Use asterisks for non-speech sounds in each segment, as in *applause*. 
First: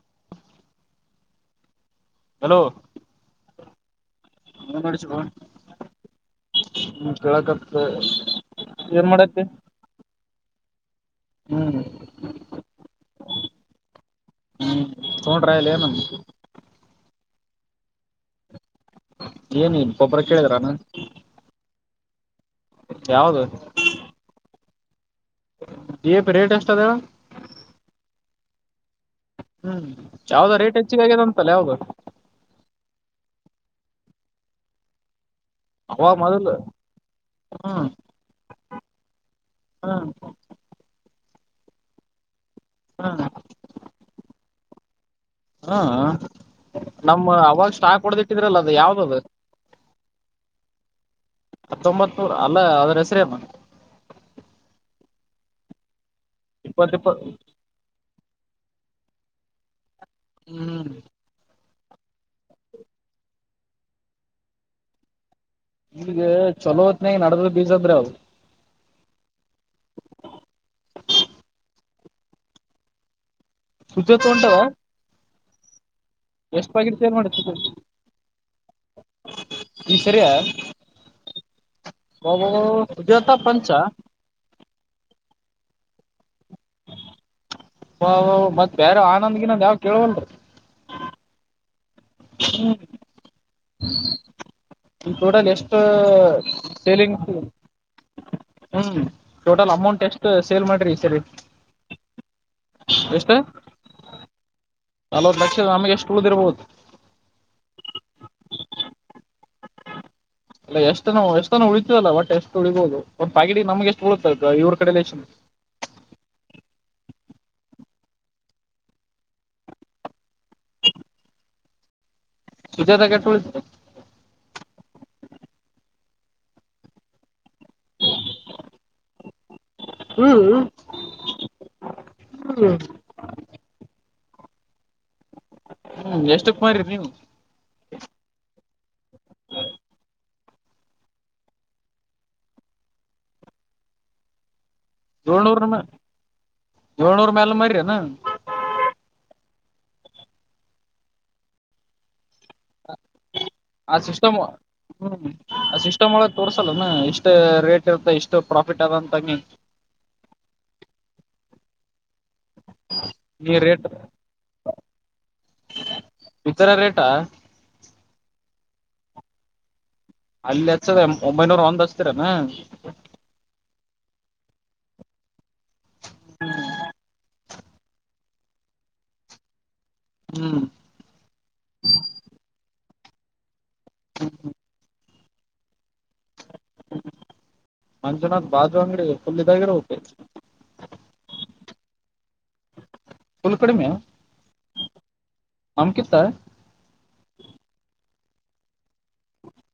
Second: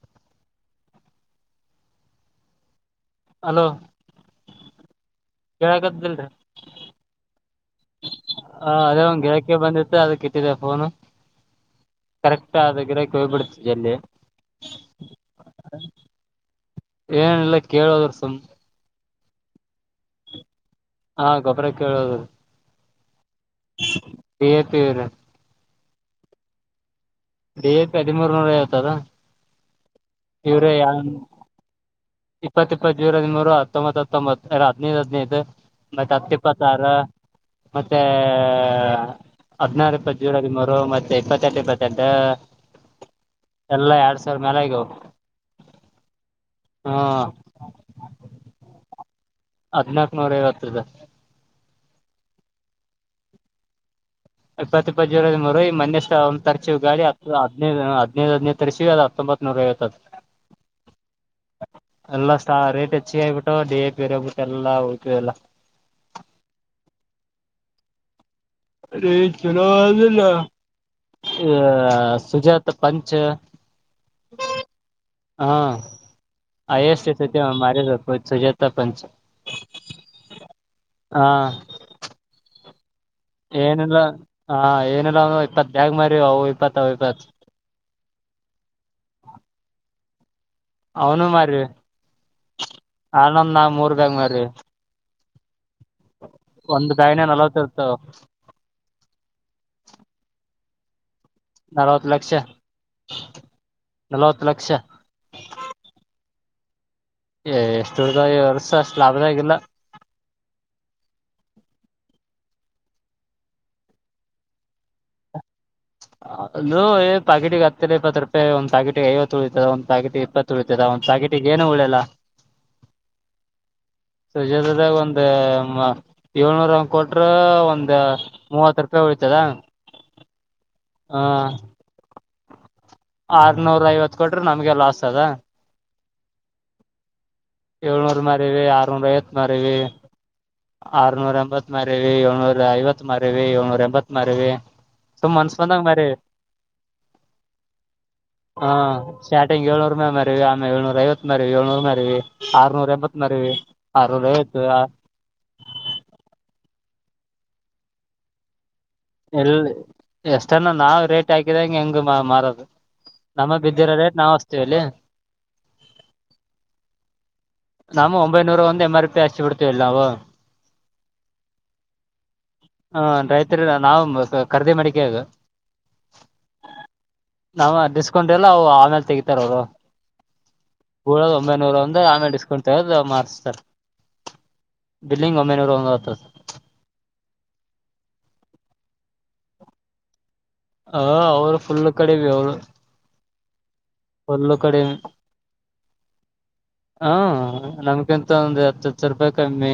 ಹ್ಮ್ಮ್. Hello hello ಹ್ಮ್ ಯಗದದಲ್ರಿ ಹ ಕೇಳಕತ್ತ ಅದೇ ಏನ್ ಒನ್್ ಮಾಡತ್ತೆ ಗೆಳಕ್ಕೆ ಬಂದಿತ್ತ ಅದ ಕ ಇಟ್ಟಿದೆ ಹನು ಹ್ಮ್ ಕರೆಕ್ಟ್ ಆದ ಗಿರಕ್ಕೆ ಹೋಗ್ಬಿಡ್ತದೆ ಅಲ್ಲಿ ಹ್ಮ್ ತೋೊಂಡ್ರಾಯಲ್ಲ ನ ಏನಿಲ್ಲ ಕೇಳದ್ರ ಸುಮ ಏನ ಒಬ್ಬರ ಕೇಳಿದ್ರಾನ ಹಾ ಗೊಬ್ಬರ ಕೇಳೋದುದು ಯಾವದು ತರ ಪ ರೇಟ್ ಎಷ್ಟ ಅದಾವ ಡೇ ಹದಿಮೂರ್ನೂರ ಯತದಾ ಹ್ಮ್ ಯಾವದ ರೇಟ್ ಹೆಚ್ಚಿಗ ಆಗ್ಯದ ಅಂತಲ್ಲ ಯಾವ್ದ ಇಪ್ಪತ್ತ ಇಪ್ಪತ್ ಜೂರ ಹದ ಮೂೂರು ಹತ್ತೊಂಬತ್ ಹತ್ತೊಂಬತ್ತು ಎರ ಹದಿನೈದು ಹದಿನೈದು ಅವಾಗ ಮೊದಲು ಮತ್ತತ್ತೆಪ್ಪತಾರ ಹ್ಮ್ ಮತ್ತೆ ಹ್ಮ್ ಹದ್ಿನಾರಪ್ಪ ಜೋಡದ ಮರು ಮತ್ತೆ ಇಪ್ಪತ್ತೆಂಟು ಇಪ್ಪತ್ತೆಂಟು ಹ್ಮ್ ಎಲ್ಲ ಎರಡ್ ಸಾವಿರ ಮೇಾಲಗ ಹ್ಮ ಹ್ಮ ನಮ್ಮ ಅವಾಗ ಸ್ಟಾಕ್ ಹೊಡ್ದಿಟ್ಟಿದ್ರಲ್ಲ ಅದು ಯಾವ್ದದು ಹದ್ನಾಾಕ್ನೂರ ಐವತ್ತುದ ಹತ್ತೊಂಬತ್ ನೂರ ಅಲ್ಲ ಅದ್ರ ಹೆಸ್ರೇ ಅಲ್ಲ ಇಪ್ಪತ್ತಪ್ಪಜರ ಮರು ಮನ್ನೆಷ್ಟ ಒ್ ತರ್ಚಿ ಇಪ್ಪತ್ತ ಗಳಿ ಇಪ್ಪ ಹತ್ತು ಹದಿನೈದು ಹದ್ೈದು ಹದ್ನೈದು ತರಿಸಸಿ ಅದ ಹತ್ತೊಂಬತ್ನೂರ ವತ್ತು ಹ್ಮ್ ಎಲ್ಲ ಸ ರೇಟ್ ಹೆಚ್ಚಿಗೆ ಆಗಬಿಟ್ಟು ಡಿ ಎ ಪೇರ್ ಹಗ್ಬಿಟ್ಟು ಎಲ್ಲಾ ಹೋಗ್ತಿದೆ ಎಲ್ಲ ನಿಮಗೆ ಚಲೋ ಹೊತ್ನ ನಡದ್ರ ಬೀಸದ್ರೆ ಅವವು ಅ ಚುನೋಿಲ್ಲ ಸುಜಾತ್ ಪಂಚ್ ಪೂಜ ತ ಉಂಟಾವ ಹಾ ಆಯಸ್ ಸ ಮಾಡಿ ಮಪ್ಪ ಸಜ ಪ ಈ ಸರಿಯಬ ಏನೆಲ್ಲ ಹಾ ಏನೆಲ್ಲ ಅವ ಇಪ್ಪತ್ಾಗ ಮರಿ ಅವು ಇಪ್ಪತ್ ಅವ ಇಪ್ಪತ್ ವ ಮತ್ತತ್ ಬೇರೆ ಆನಂದ್ಗಿನಂದ ಯಾವ್ ಕೇೇಳವಲ್ರರಿ ಅವನು ಮಾರರಿ ಆನೊಂದ ನಾ ಮೂರ್ ಬ್ಯಾಗ ಮಾರರಿ ಟೋಟಲ್ ಎಷ್ಟು ಸೇಲಿಂಗ್ಸ ಬ್ಯಾಗ್ನ ನಲ್ವತ್ ಇರ್ತಾವ ಹ್ಮ ಟೋಟಲ್ ಅಮೌಂಟ್ ಎಷ್ಟು ಸೇಲ್ ಮಾಡ್ರಿ ಈ ಸರಿ ನಲವತ್ತು ಲಕ್ಷ ನಲವತ್ತು ಲಕ್ಷ ಅಲೋ ದಕ್ಷ ನಮಗೆ ಎಷ್ಟು ಉಳಿದ್ ಇರ್ಬಹದು ಏ ಎಷ್ಟು ಹರ್್ದ ವರ್ಸ ಅಷ್ಟು ಲಾಭದಾಗಿಲ್ಲ ಅಲ್ಲ ಎಷ್ಟ ಎಷ್ಟು ಉಳಿತತದಲ್ಲ ಒಟ್ ಎಷ್ಟು ಉಳಬೋುದು ಒ್ ಪಾಗಿಡಿ ನಮ್ಗೆಷ್ಟ ಉಳುತ್ತತ ಇವ್ರ ಕಡ ಎಷ್ಟು ಹ್. ಅಲ್ಲೂ ಪ್ಯಾಕೆಟಿಗೆ ಹತ್ತರ ಇಪ್ಪತ್ತು ರೂಪಾಯಿ ಒಂದು ಪ್ಯಾಕಟಿಿಗೆ ಐವತ್ತು ಉಳಿತತದ ಒಂದು ಪ್ಯಾಕಟಿಗೆ ಇಪ್ಪತ್ತು ಉಳತದ ತಕೇಟಿಗೆ ಏನು ಉಳಲ್ಲ ಸದದ ಕೆಟಳ್ ಸುಜಾತದಾಗ ಒಂದ್ ಏಳ್ನೂರ ಕೊಟ್ರ ಒಂದು ಮೂವತ್ತು ರೂಪಾಯಿ ಉಳತದಾ ಹ ಹ್ಮ ಕೊ್ರ ನಮ್ಗೆಲ್ಲಾ ಆಸ್ತದ ಹ್ಮ್ ಎಷ್ಟ ಕುಮಾರರಿ ನೀವು ಏಳ್ನೂರ್ ಮಾರವಿ ಆರ್ನೂರ ಐತ್ ಮಾರವಿ ಆರ್ನೂರ ಎಂಬತ್ ಮರಿವಿ ಏಳ್ನೂರ ಐವತ್ ಮರಿವಿ ಏಳ್ನೂರ ಎಂಬತ್ ಮಾರವಿ ತು ಮನ್ಸ್ ಏಳ್ನೂರ್ ಮ ಬಂದಂಗ ಮ್ರ ಏಳ್ನೂರ್ ಮ್ಯಾಲ ಮಾರೀರೇನ? ಹಾ ಶ ಂ ಳ್ನೂರ ಮರಿವಿ ಆ ಏಳ್ನರ ಐವತ್ ಮರಿ ಏಳ್ನೂರ ಮೇರಿವಿ ಆರ್ನೂರ ಎಂಬತ್ ಆ ಆರದ ಸಿಸ್ಟಮ್ ಆಯ್ತು ಹ್ಮ್ ಸಿಸ್ಟಮ್ ಒಳಗ್ ತೋರ್ಸಲ್ಲ ಇಷ್ಟ್ ರೇಟ್ ಇರುತ್ತ ಇಷ್ಟು ಪ್ರಾಫಿ ಎಲ್ಲಿ ಎಷ್ಟನ ನಾವ್ ರೇಟ್ ಹಾಕಿದಂಗ ಹೆಂಗ ಮಾರದು ನಮ್ಮ ಬಿದ್ದಿರ ರೇಟ್ ನಾವವುಸ್ತೀವಿ ಅಲ್ಲಿ ಇತರ ರೇಟಾ ನಾವು ಒಂಬೈನೂರ ಒಂದ ಎಂ ಆರ್ ಪಿ ಅಚ್ಚಿ ಬಿಡ್ತೀವಿಲ್ ನಾವು ಅಲ್ಲಿ ಹಚ್ಚದ ಒಂಬೈನೂರ ಒಂದ್ ಹಚ್ತಿರನ ಹ ರೈತರಿ ನಾವು ಕರ್ದೆ ಮಾಡಡಿಕೆ ಆಗ ನಾವ ಡಿಸ್ಕೌಂಟ್ ಎಲ್ಲ ಆಮೇಲೆ ತೆಗತಾರ ಅವರು ಹ್ಮ್ ಕೂಳದ ಒಂಬೈನೂರ ಒಂದ ಆಮೇಲೆ ಡಿಸ್ಕೌಂಟ್ ತಗದು ಮಾರ್ಸ್ತಾರೆ ಹ್ಮ ಬಿಲ್ಲಿಂಗ ಒಂಬೈನೂರು ಒಂದುವತ್ತು ಮಂಜುನಾಥ್ ಬಾಜು ಅಂಗಡಿ ಫುಲ್ ಇದಾಗಿರಬೇಕು ಹ ಅವ್ರು ಫುಲ್ ಕಡೆವಿ ಅವಳ ಫುಲ್ ಕಡಿಮೆ ಫುಲ್ಲು ಕಡಿಮೆ ನಮ್ಕಿತ್ತ ಹ ನಮಿಗೆ ಅಂತಂದ್ರೆ ಹತ್ತು ಹತ್ತು ರೂಪಾಯಿ ಕಮ್ಮಿ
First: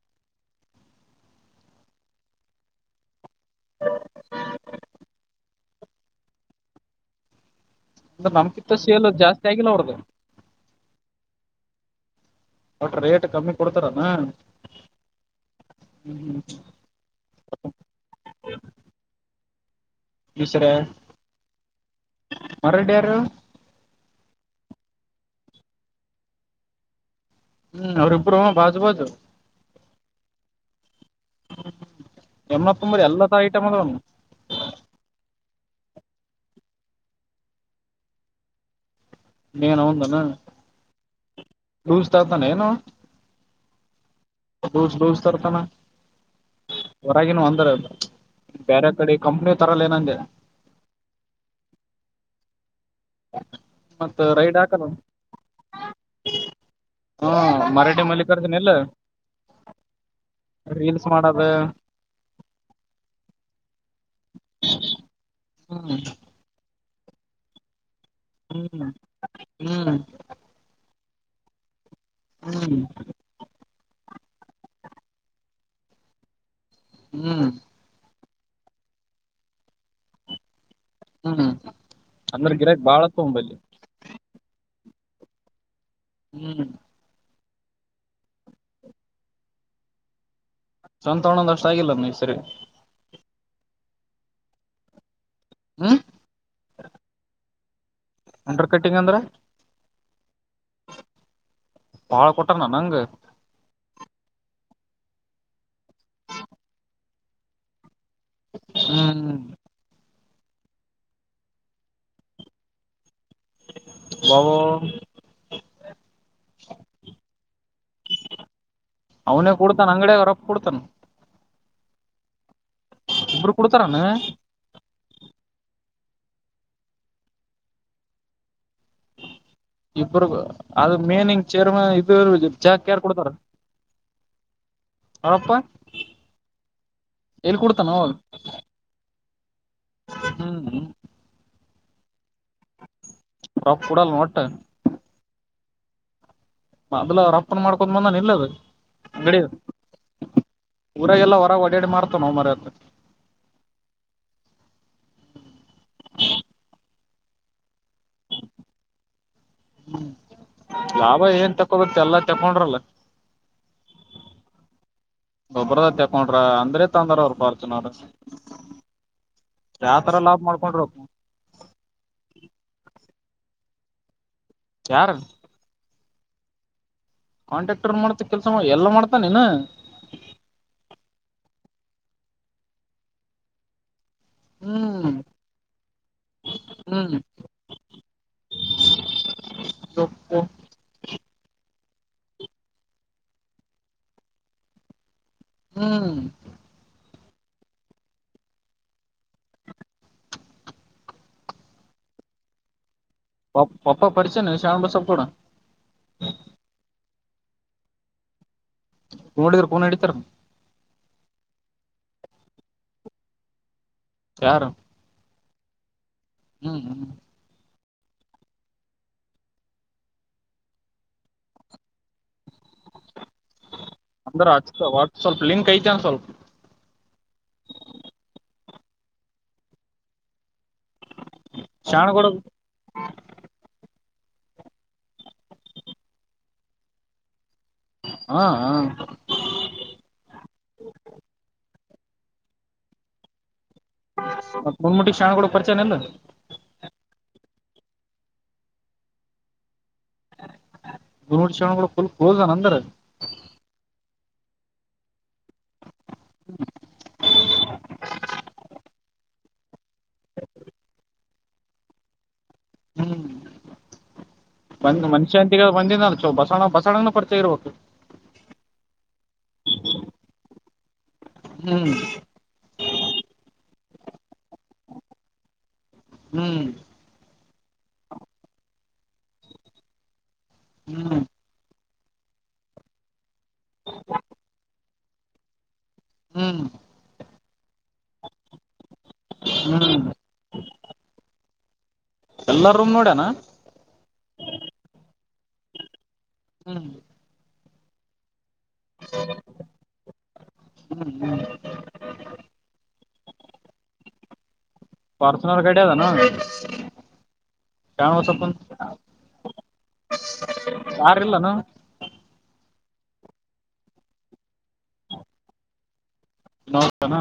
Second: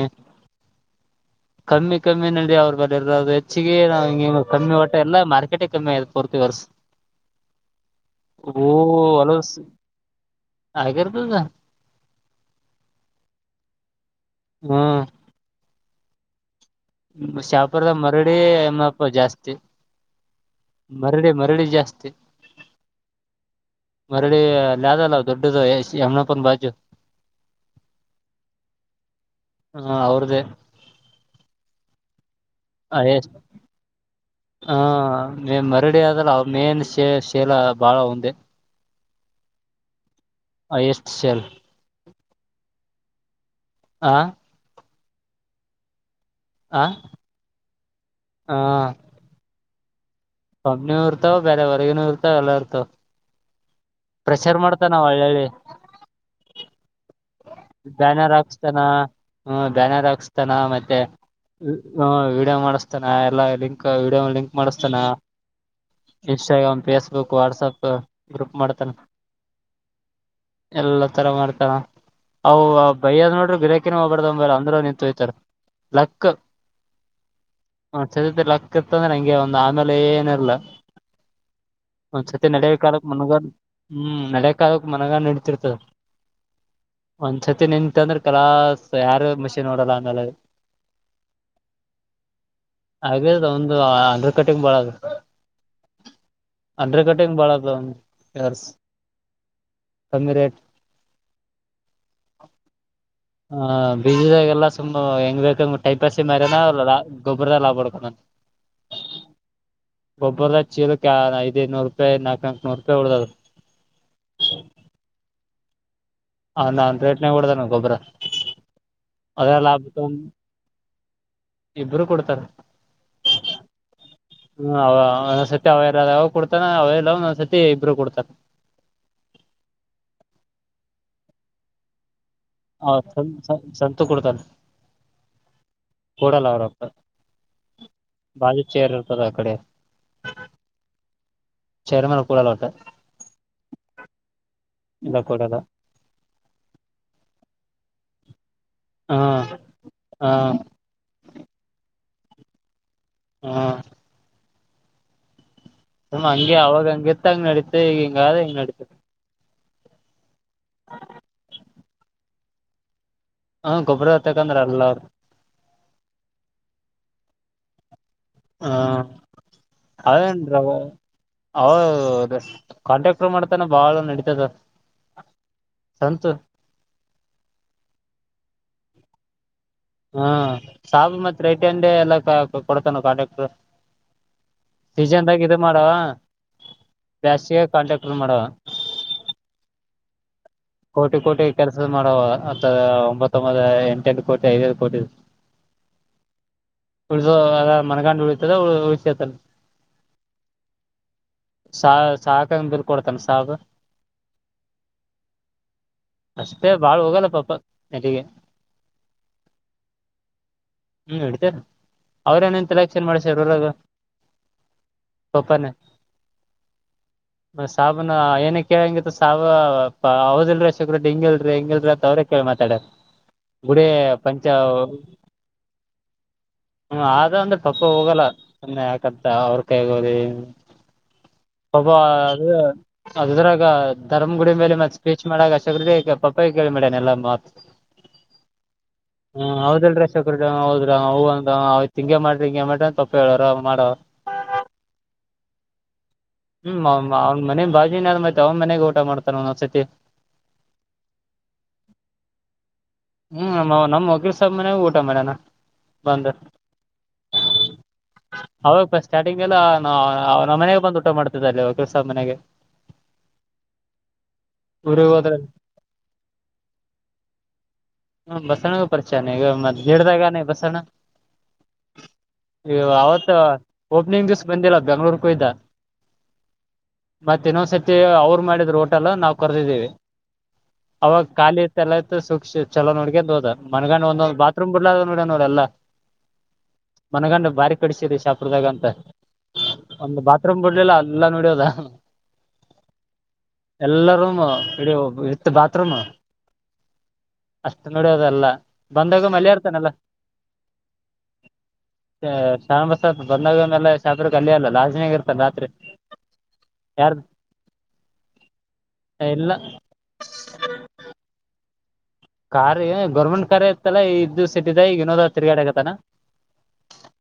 ಕಮ್ಮಿ ಕಮ್ಮಿನಲ್ಲಿ ಅವ್ರ ಬಳ ಇರ ಹೆಚ್ಚಿಗೆ ನಾವು ಕಮ್ಮಿ ಟ್ಟೆ ಎಲ್ಲ ಮಾರ್ಕೆಟ ಕಮ್ಮಿ ಆಯ ಪೂರ್ತಿ ವರ್ಸ ಅಂದ್ರ ನಮ್ಕಿತ್ತ ಸೇಲ್ ಜಾಸ್ತಿ ಆಗಿಲ್ಲ ಅವ್ರ್ದು ಆಗಿರ್ತದ ಒಟ ರೇಟ್ ಕಮ್ಮಿ ಕೊಡ್ತಾರನಾ ಹ್ಮ ಹ್ಮ್ ಹ್ಮ್್ಮ ಶಾಪುರದ ಮರಡಿ ಎಮ್ಮಪ್ಪ ಜಾಸ್ತಿ ಈಶ್ವರ ಮರಳಿ ಮರಳಿ ಜಾಸ್ತಿ ಮರಡಿ ಯಾರು ಮರಳಿ ಲಾದಲ್ಲ ದೊಡ್ಡದು ಯಮನಪ್ಪ ಬಾಜು ಹ್ಮ್ ಅವ್ರಿಬ್ರು ಬಾಜು ಬಾಜು ಹಾ ಅವ್ರ್ದೇ ಎಮ್ಮನಪ್ಪಂಬರಿ ಎಲ್ಲದ ಎಷ್ಟ ಐಟಮ್ ಅದನು ಕರಡಿ ಅದಲ್ಲ ಮೇನ್ ಶ ಶೇಲ ಬಾಳ ಒಂದೇ ನೇನ ಹಂದಾನ ಎಷ್ಟು ಶೇಲ್ ಲೂಸ್ ಕಾಂತಾನೆ ನವ ಹ ಲೂಸ್ ತರ್ತಾನ ಆ ಹೊರಗನ ಒಂದರಲ್ಲ ಬೇರೆ ಕಡೆ ಕಂಪ್ನಿ ತರಲ್ಲ ಏನಂದೆ ಒಮ್ಮೂ ಇರ್ತಾವ ಬೇರೆವರೆಗನೂ ಇರ್ತಾವ ಎಲ್ಲ ಇರ್ತಾವ ಮತ್ ರೈಡ್ ಪ್ರೆಷರ್ ಮಾಡ್ತ ಹಾಕಲ್ಲ ನಾವ ಒಳ್ಳಳ್ಳಿ ಹ್ಮ್ ಮರಾಠಿ ಬ್ಯಾನರ್ ಮಲ್ಲಿಕಾರ್ಜುನ್ ಇಲ್ಲ ಹಾಕ್ಸ್ತಾನ ಹ್ಮ ಬ್ಯಾನರ್ ಹಾಕ್ಸ್ತಾನ ಮತ್ತೆ ರೀಲ್ಸ್ ಮಾಡದ ಹ ವಿಡಿಯೋ ಮಾಡಿಸಸ್ತಾನ ಎಲ್ಲಾ ಲಿಂಕ್ ವಡಿಯೋ ಲಿಂಕ್ ಮಾಡಸ್ತಾನ ಹ್ಮ್ ಇನ್ಸ್ಟಾಗ್ರಾಮ್ ಫೇಸ್ಬುಕ್ ವಾಟ್ಸಾಪ್ ಗ್ರೂಪ್ ಹ್ಮ್ ಮಾಡ್ತಾನ ಹ್ಮ್ ಎಲ್ಲ ತರ ಮಾಡ್ತಾರ ಅವು ಹ್ಮ್ ಬೈಯ ಆದದ್ ನೋಡ್ರರು ಗಿರಕಿನ ಹೋಗ್ತಾರ ಬಂಬ ಅಂದ್ರ ನಿಂತು ಹಯ್ತಾರೆ ಲೆಕ್ಕ ಹ್ಮ್ ಚದತೆ ಲಕ್ಕತ್ತ ಅಂದ್ರೆ ನಂಗೆ ಒಂದ್ ಆಮೇಲೆ ಏನಿಲ್ಲಾ ಹ್ಮ್ ಒಂದ್ಸತಿ ಅಂದ್ರ ನಳ ಗಿರಾಕ್ ಬಾಳ ಕಾಲಕ್ಕೆ ಮನಗ ತೊಂಬಲ್ಲಿ ಹ್ಮ್ ನಳೆ ಕ್ ಮನಗ ನಡತಿರ್ತದ ಹ್ಮ್ ಒಂದ್ಸತಿ ನಿಂತ ಅಂದ್ರೆ ಕಲಾ ಯಾರು ಮಷಿನ್ ನೋಡಲ್ಲ ಅಂದ ಸಂತಣೊಂದಷ್ಟ ಆಗಿಲ್ಲ ನೀ ಸರಿ ಹಾಗದು ಒಂದು ಅಂಡ್ರ ಕಟಿಂಗ್ ಬಾಳ ಹ್ಮ್ ಅಂಡ್ರ ಕಟಿಂಗ್ ಬಾಳ ಅದವಂದು ಅಂಡರ್ ಕಟ್ಟಿಂಗ್ ಅಂದ್ರೆ ಸಂಗ ರೇಟ್ ಬಾಳ ಕೊಟ್ಟಾನ ನಂಗ ಹ ಬೀಜದ ಎಲ್ಲಾ ತುಂಬಾ ಹೆಂಗ್ ಬೇಕಂಗ್ ಟೈಪಾಸಿ ಮಾರನಾ ಗೊಬ್ರ ಲಾಭಾಡ್ಕೋ ಹ್ಮ್ ಗೊಬ್ಬರದಾಗ ಚೀಲಕ್ಕೆ ಐ ನೂರು ರೂಪಾಯಿ ನಾಲ್ಕೂ ನೂರು ರೂಪಾಯಿ ಉಳ್ದದದು ಬಾಬೋ ಹ ನಾನ್ ರೇಟ್ನ ಕೊಡ್ದ ನ ಗೊಬ್ಬ್ರ ಅವನೇ ಕೊಡ್ತಾನ ಅಂಗಡಿಯ ಅವರಪ್ಪ ಕುಡ್ತಾನ ಇಬ್ಬರುಕೊಡ್ತಾರೆ ಇಬರು ಕೋಡ್ತಾರಾನ ಒಂದ್ ಸತಿ ಅವೆಲ್ಲ ಕೊಡ್ತಾನ ಅವೆಲ್ಲ ಒಂದ್ಸರ್ತಿ ಇಬರು ಕೊಡ್ತಾನ ಇಬರು ಅದು ಮೇನಿಂಗ್ ಚೇರ್ಮೆನ್ ಚಾ ಕೇರ್ ಕೊಡ್ತಾರ ಸಂತು ಕೊಡ್ತಾನ ಅವಪ್ಪ ಕೊಡಲ್ಲ ಅವ್ರ ಅಪ್ಪ ಎಲ್ಲಿ ಕುಡ್ತಾನೋ ದ ಕಡೆ ಹ್ಮ್ ಸೇರಿ ಮ ರಫ ಉಡಲ್ಲ ಒತ ಇಲ್ಲ ಕೊಡದ ಮೊದ್ಲು ಅವ್ ಅಪ್ಪನ್ ಮಾಡ್ಕೊಡ ಬಂದನ್ ಇಲ್ಲದ ಹಾ ನಡಿಯದು ಹಾ ಊರ ಎಲ್ಲ ಹೊರ ಡಾಡಿ ಮಾರತವೆ ನಾವು ಮರತ್ತ ಹಾ ಹಮ್ಮ ಹಂಗೆ ಅವಾಗ ಹಂಗಗೆತ್ತ ಹಂಗ ನಡೀತ ಈಗ ಹಿಂಗಾದ ಹಿಂಗ ನಡೀತತೆ ಹ್ಮ್ ಲಾಭ ಏನ್ ತಕ್ಕೊಬೇಕ ಎಲ್ಲ ತಕೊಂಡ್ರಲ್ಲ ಹ ಗೊಬ್ಬ್ರ ಹೊತಕಂದ್ರ ಅಲ್ಲ ಅವ್ರ ಒಬ್ರದ ತಕೊಂಡ್ರ ಅಂದ್ರೆ ತಂದಾರ ಅವರು ಬರ್ತ ನೋರ ಹಾ ಲಾಭ ಅದೇನ್ರ ಮಾಡ್ಕೊಂಡ್ರು ಅವದ ಕಾಂಟಾಕ್ಟ್ರ್ ಮಾಡ್ತಾನೆ ಬಾಳ ನಡೀತದ ಯಾರ ಸಂತು ಕಾಂಟ್ರಾಕ್ಟರ್ ಮಾಡ್ತ ಕೆಲ್ಸ ಮಾಡ ಎಲ್ಲಾ ಮಾಡ್ತಾ ನೀನು ಹಾ ಸಾಬು ಮತ್ ರೈಟ್ ಅಂಡೆ ಎಲ್ಲ ಕೊಡ್ತಾನ ಕಾಂಟ್ರಾಕ್ಟರ್ ಹ್ಮ್ *unintelligible* ಮಾಡುವ ಹ್ಮ್ ಜಾಸ್ತಿಯೇ ಕಾಂಟ್ಯಾಕ್ಟರ್ ಮಾಡವ *inaudible* ಕೋಟಿ ಕೋಟಿ ಕೆಲ್ಸದ ಮಾಡವ ಹದ ಒಂಬತ್ತೊಂಬತ್ತು ಎಂಟ ಎಂಟು ಕೋಟಿ ಐದೈದು ಕೋಟಿ ಹ್ಮ್ ಉಳಸು ಅದ ಮನಘಾಟ್ ಉಳಿತದ ಉಳಿತದ ಸಾ ಸಾಕ ಬ ಪ ಪಪ ಪರಿಚಯನೆ ಶಾಣ ಬಸಪ ಕೂಡ ಅಷ್ಟೇ ಬಾಳ್ ಹೋಗಲ್ಲ ಪಾಪ ನೆಲ್ಲಿಗೆ ನೋಡಿದರು ಫೋನ್ ಹಡಿತಾರೆ ಹ್ಮ್ ನೆಡಿತೈತೆ ಅವ್ರೇಏನೇನ್ ಇಂಟಕ್ಷನ್ ಮಾಡ್ಸರ ರೋಲ್ ಹಾಗ ಯಾರ ಪಾಪನೆ ಹ್ಮ್ ಹ್ಮ್ ಸಾಬನ ಏನ ಕೇಳಂಗಿತ್ತು ಸಾ ಅವದಿಲ್ರಿ ಶಗ್ರಡ್ ಹಿಂಗಿಲ್ರಿ ಹಂಗಿಲ್ರಿ ಅವ್ರೇ ಕೇಳಿ ಮಾತಾಡರ ಗುಡಿ ಪಂಚ ಅಂದ್ರ ಅಚ್ಚ ಒಟ್ ಸ್ವಲ್ಪ ಲಿಂಕ್ ಐತೆ ಅನ್ ಸ್ವಲ್ಪ ಹ್ಮ ಆದ ಅಂದ್ರೆ ಪಪ್ಪ ಹೋಗಲ್ಲ ಸುಮ್ನೆ ಯಾಕಂತ ಅವ್ರ ಕೈಗೋದಿ ಒಬ್ಬ ಶಾಣಗೋಡ ಅದು ಅದ್ರಾಗ ಧರ್ಮಗುಡಿ ಮೇಲೆ ಮತ್ತ ಸ್ಟೇಚ್ ಮಾಡಾಗ ಅಷ್ಟ್ರ ಪಪ್ಪ ಕೇಳಿಬಿಡನೆ ಎಲ್ಲ ಮಾತ್ ಹಾ ಹಾ ಹ್ಮ ಹೌದಲ್ ಹೌದ್ರ ಹೂಂದ ಆ್ತ ಹಿಂಗೆ ಮಾಡ್ರಿಂಗ ಮಾಡ್ರ ತಪ್ಪ ಹೇಳೋ ಮಾಡ ಮತ್ ಮುನ್ಮುಟಿ ಶಾಣಗೋಡ ಪರಿಚಯನ ಇಲ್ಲ ಹ್ಮ ಮನೆ ಬಾಜಿನಾದ್ತ್ ಅವ ಮನೆಗ್ ಊಟ ಮಾಡತಾರ ಒಂದೊಂದ್ಸತಿ ಫುಲ್ ಕ್ಲೋಸ್ನ್ ಅಂದ್ರ ಹ್ಮ್ ನಮ್ ವಕೀಲ್ ಊಟ ಮೇಡಾನ ಬಂದು ಅವಾಗ ಸ್ಟಾರ್ಟಿಂಗ್ ಹಗೆಲ್ಲಾ ನಮನೆಗೆ ಬಂದು ಊಟ ಮಾಡ್ತಿದಿದ್ದಲ್ಲಿ ಕೆಲ್ಸ ಮನೆಗೆ ಹ್ಮ್ ಬಂದ್ ಊರಿಗ್ ಹೋದ್ರ ಮನುಷ್ಯ ಅಂತಿಗ ಬಂದಿನ ಬಸಣ್ಣ ಬಸಣ್ಣನು ಪರಿಚಯಾ ಇರ್ಬೇಕು ಹ್ಮ ಬಸಣ್ಣನುವೆ ಪರಿಚಯಾನ ಈಗ ಮತ್ ಬಸಣ್ಣ ಹ್ಮ್ ಅವತ್ತು ಓಪನಿಂಗ್ ದಿವಸ ಬಂದಿಲ್ಲ ಬೆಂಗಳೂರಿಗೆ ಹೋಗಿದ್ದ ಹ್ಮ್ ಮತ್ತ ಇನ್ನೊಂದ್ಸತಿ ಅವ್ರು ಮಾಡಿದ್ರ ಓಟೆಲ್ ನಾವು ಕರೆದಿದ್ದೀವಿ ಹ್ಮ್ ಅವಾಗ ಖಾಲಿ ಎಲ್ಲ ಇತ್ತು ಸೂಕ್ಷ್ ಚಲೋ ನೋಡಿಕೊಂಡು ಹೋದ ಮನಗ ಒಂದು ಬಾತ್ರೂಮ್ ಬಿರ್ಲಾಡ್ ನೋಡು ನೋಡೇಲ್ಲ ಹ್ಮ್ ಬಾರಿ ಕಡಿಸಿದರಿ ಶಾಪ್ರದಾಗ ಅಂತ ಹ್ಮ್ ಒಂದು ಬಾತ್ರೂಮ್ ಬಿಡ್ಲಿಲ್ಲ ಎಲ್ಲ ನೋಡಿ ಹೋದ ಎಲ್ಲ ರೂಮ್ ನೋಡ್ಯನ ಇಡ ಇತ್ತು ಬಾತ್ರೂಮ್ ಹ್ಮ್ ಅಷ್ಟು ನಡಿಯೋದೆಲ್ಲ ಬಂದಾಗ ಮನೇಲೆರ್ತಾನಲ್ಲ ಹ್ಮ್ ಹ್ಮ್ ಹೇ ಶ್ಯಾಮಪ ಬಂದಾಗ ಶಾಪ್ ಇರೋದು ಅಲ್ಲೇ ಅಲ್ವಾ ಪರ್ಸನಲ್ ಗಾಡಿ ಅದನ ಯಾರ್ದ *unintelligible* ಇಲ್ಲ ಇಲ್ಲನ ಕಾರು ಗೌರ್ಮೆಂಟ್ ಕಾರೇ ಇತ್ತಲ್ಲ ಇದು ಸಿಟಿದ ಈಗ ಇನ್ನೋದ ತಿರ್ಗಾಡೆ ಆಕತಾನ ಇನ್ನೊಂದುಅಯ್ತೆನ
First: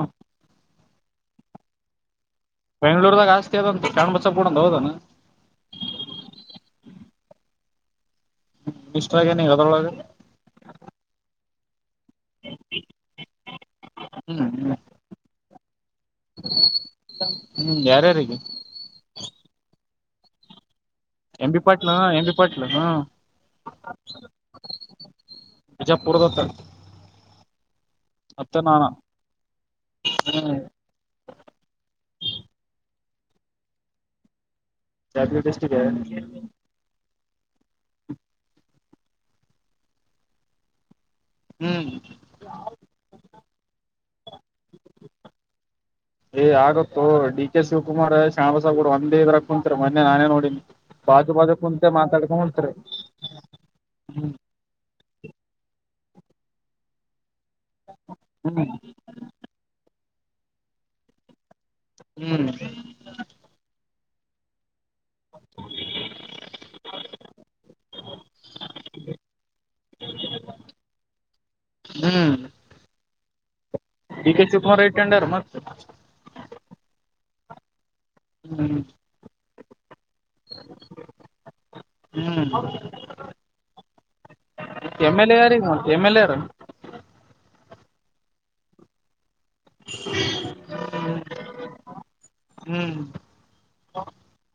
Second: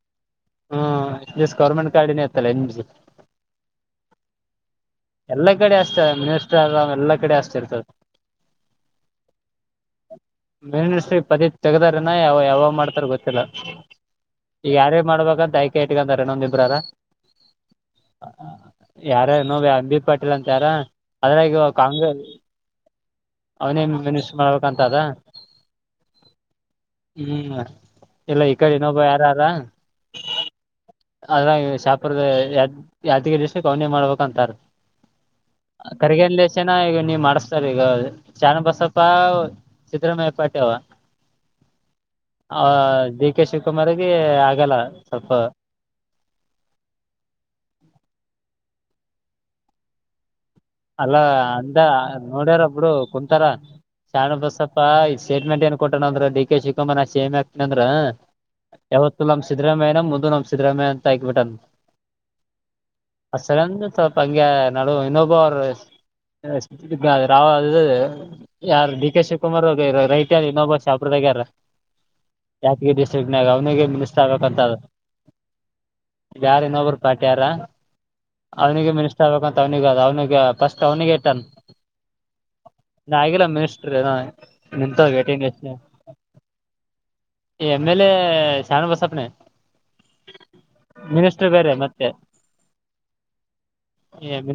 ಹ್ಮ ಎಸ್ ಗವರ್ನಮೆಂಟ್ ಗಾಡಿನ ಬೆಂಗಳೂರುದಾಗ ಆಸ್ತಿ ಅದಂತು ಚೆನ್ನಬಸಪ್ಪದು ಹೌದೇನೋ ಎಲ್ಲ ಕಡೆ ಆಸ್ತಿ ಆದ ಮಿನಿಸ್ಟರ್ ಅದನ್ನ ಎಲ್ಲ ಕಡೆ ಆಸ್ತಿ ಇರ್ತದೆ ಮಿನಿಸ್ಟರ್ ಆಗನ ಮಿ ಪದ ತೆಗದಾರನ ಯಾವ ಯಾವ ಮಾಡ್ತಾರ ಗೊತ್ತಿಲ್ಲ ಹ್ಮ್ ಈ ಹ್ಮ್ ಯಾರ ಮಾಡ್ಬ ಐಕ ಇಟ್ಕಂತಾರನೊಂದ ಇಬ್ರಾರ ಹ್ಮ್ ಯಾರ್ಯಾರಿಗೆ ಯಾರ ನೋವು ಅಂಬಿತ್ ಪಾಟೀಲ್ ಅಂತ ಯಾರ ಎಂ ಅದ್ರಾಗಿ B Patil Congress M B Patil ಹ್ಮ್ ಅವನೇ ಮೆ ಮಾಡ್ಬೇಕಂತ ಅದ ಬಿಜಾಪುರದತ್ತ ಹ್ಮ್ ಎಲ್ಲ ಈ ಮತ್ತ ನಾನ ಕಡೆನ್ನೊಬ್ಬ ಯಾರಾರ ಹ್ಮ್ ಅದ್ರಾಗ ಶಾಪರದ ಯ್ ಯಾದಗಿಷ್ಟ ಕವನಿ ಮಾಡ್ಬೇಕ ಅಂತಾರ ಜಾತ್ರೆ ಡಿಸ್ಟಿಕ್ ಕರಿಗನ್ಲೇಶನ ಈಗ ನೀವ್ ಮಾಡ್ ಸರ್ ಈಗ ಚೆನ್ನಬಸಪ್ಪ ಸಿದ್ದರಾಮಯ್ಯ ಪಾಟಿ ಅವ ಹ್ಮ್ ಆ ಡಿ ಕೆ ಶಿವಕುಮಾರ್ಿಗೆ ಆಗಲ್ಲ ಸ್ವಲ್ಪ ಏ್ ಆಗತ್ತು ಡಿ ಕೆ ಶಿವಕುಮಾರ್ ಶ್ಯಾಮಸೂರು ಒಂದೇ ಇದ್ರ ಕುಂತರು ಮೊನ್ನೆ ನಾನೇ ನೋಡಿನಿ ಅಲ್ಲ ಬಾಜು ಬಾಜು ಅಂದ ಕುಂತೆ ಮಾತಾಡ್ಕೊಂಡ್ ನೋಡ್ಯಾರ ಹೊಂಟ್ರಿ ಒಬ್ಡು ಕುಂತಾರ ಶಾಣ ಹ್ಮ್ ಬಸಪ್ಪ ಇ ಸ್ಟೇಟ್ಮೆಂಟ್ ಏನ್ ಕೊಟ್ಟಣ ಅ್ರ ಡಿ ಕೆ ಶಕುಮಾರ್ೇಮ್ ಆಗ್ತನ ಅ್ರ ಯಾವತ್ತು ನಮ್ ಸರಾಮಯ್ಯ ನ ಸಿಿದ್ರಾಮ ಅಂತ ಇಕ್ ಬಟನ್ ಹ್ಮ್ ಅಂ್ಯ ನಡುುವ ಇನೋಬ ಅವರು ರಾವ್ ಅ ಯಾರು ಡಿ ಕೆ ಶಿವಕುಮಾರ್ ರೈತ ವಿನೋಬಾ ಶಪ್ರದ ಗಾರ ಹ್ಮ್ ಜಾತಿಗೆ ದಿಸನಾಗ ಅವನಿಗೆ ಡಿ ಕೆ ಮುಿನಿಸ್ತಾಬೇಕಂತ ಅದ ಶಿವಕುಮಾರ್ ಇಟ್ಕೊಂಡಾರ ಮತ್ ಯಾರ ಇನ್ನೊಬ್ರು ಪಾಠ್ಯ ಯಾರ ಹ್ಮ್ ಅವ್ನಿಗೆ ಮಿನಿಸ್ಟರ್ ಆಗ್ಬೇಕಂತ ಅವ್ನಿಿಗೆ ಅವ್ನಿಿಗೆ ಫಸ್ಟ್ ಅವ್ನಿಿಗೆ ಟನ್ ಹ್ಮ್ ನ ಆಗಿಲ್ಲ ಮಿನಿಸ್ರ ಎಮ್ ಎಲ್ ಎ ಯಾರೀಗ ನಿಂತೇಟಿಂಗಷ್ಟ ಮತ್ ಎಮ್ ಎಲ್ ಎ ಯಾರ ಎಮ ಎಲ್ ಎ ಶಾನ ಬಸಪನೆ ಮಿನಿಸರ್ ಬೇರೆ ಮತ್ತೆ ಹ್ಮ್ ಎ ಬ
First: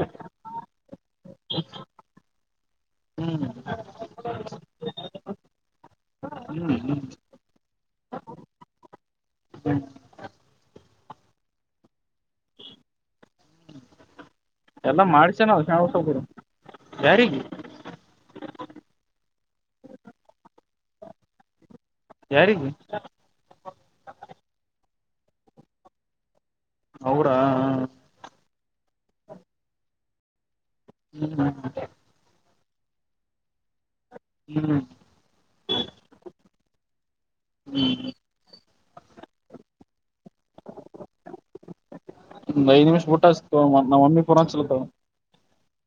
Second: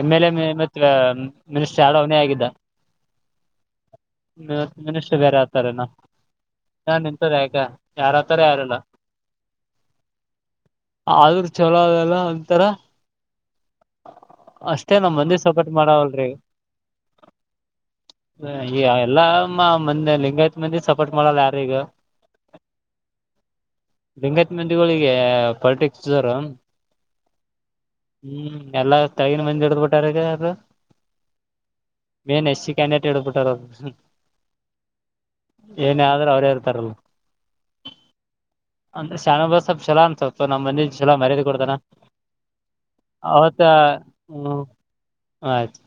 ಎಮ್ ಎಲ್ ಎ ಮ ಮಿನಿಸ್ಟರ್ ಯ ಅವನೇ ಆಗಿದ್ದ ಹ್ಮ್ ಇವ ಮಿನಷ ಬೇರೆ ಆತಾರೆನಾ ಹ್ಮ್ ನಾ ಹ್ಮ್ ನಿಂತದ ಹೇಗ ಯಾರತಾರ ಯಾರಲ್ಲ ಆದರುೂ ಚಲೋ ಅಲ್ಲ ಒಂತರ ಅಷ್ಟ ಎಲ್ಲಾ ನಮ್ ಮಂದಿ ಮಾಡ್ಸ್ಯನ ಸಪೋಟ್ ಶಣಬಸಗೌಡ ಮಾಡಾವಲ್ರಿ ಯಾರಿಗಿ ಹ ಈ ಎಲ್ಲಮ್ಮ ಮಂದೆ ಲಿಂಗಾಯತ್ ಮಂದಿ ಸಪೋರ್ಟ್ ಮಾಡಲ್ಲ ಯಾರೀಗ ಯಾರಿಗೆ ಪಟಿ ಹ್ಮ ಅವ್ರಾ ಎಲ್ಲ ತಗ ಮಂದ ಟಾರ ಯ ಹ್ಮ್ ಹ್ಮ್ ಹ್ಮ ಕ್ಯಾಂಡಟ್ ಹೇಡ್ಬಿಟ್ಟಾರ ಹ್ಮ್ ಏನ್ರೂ ಅವ್ರೇರ್ತಾರಲ್ಲ ಅಂದ ಶಾನಬಾಬ್ ಚಲ ಅಂತತ್ ಸೊ ನಮ್ ಮಂದಿ ಚಲೋ ಮರ್ಯಾದೆ ಕೊಡ್ತಾನ ಒಂದ್ ಅವತ್ತ ಹ್ಮ್ ಹ ಆಯ್ತು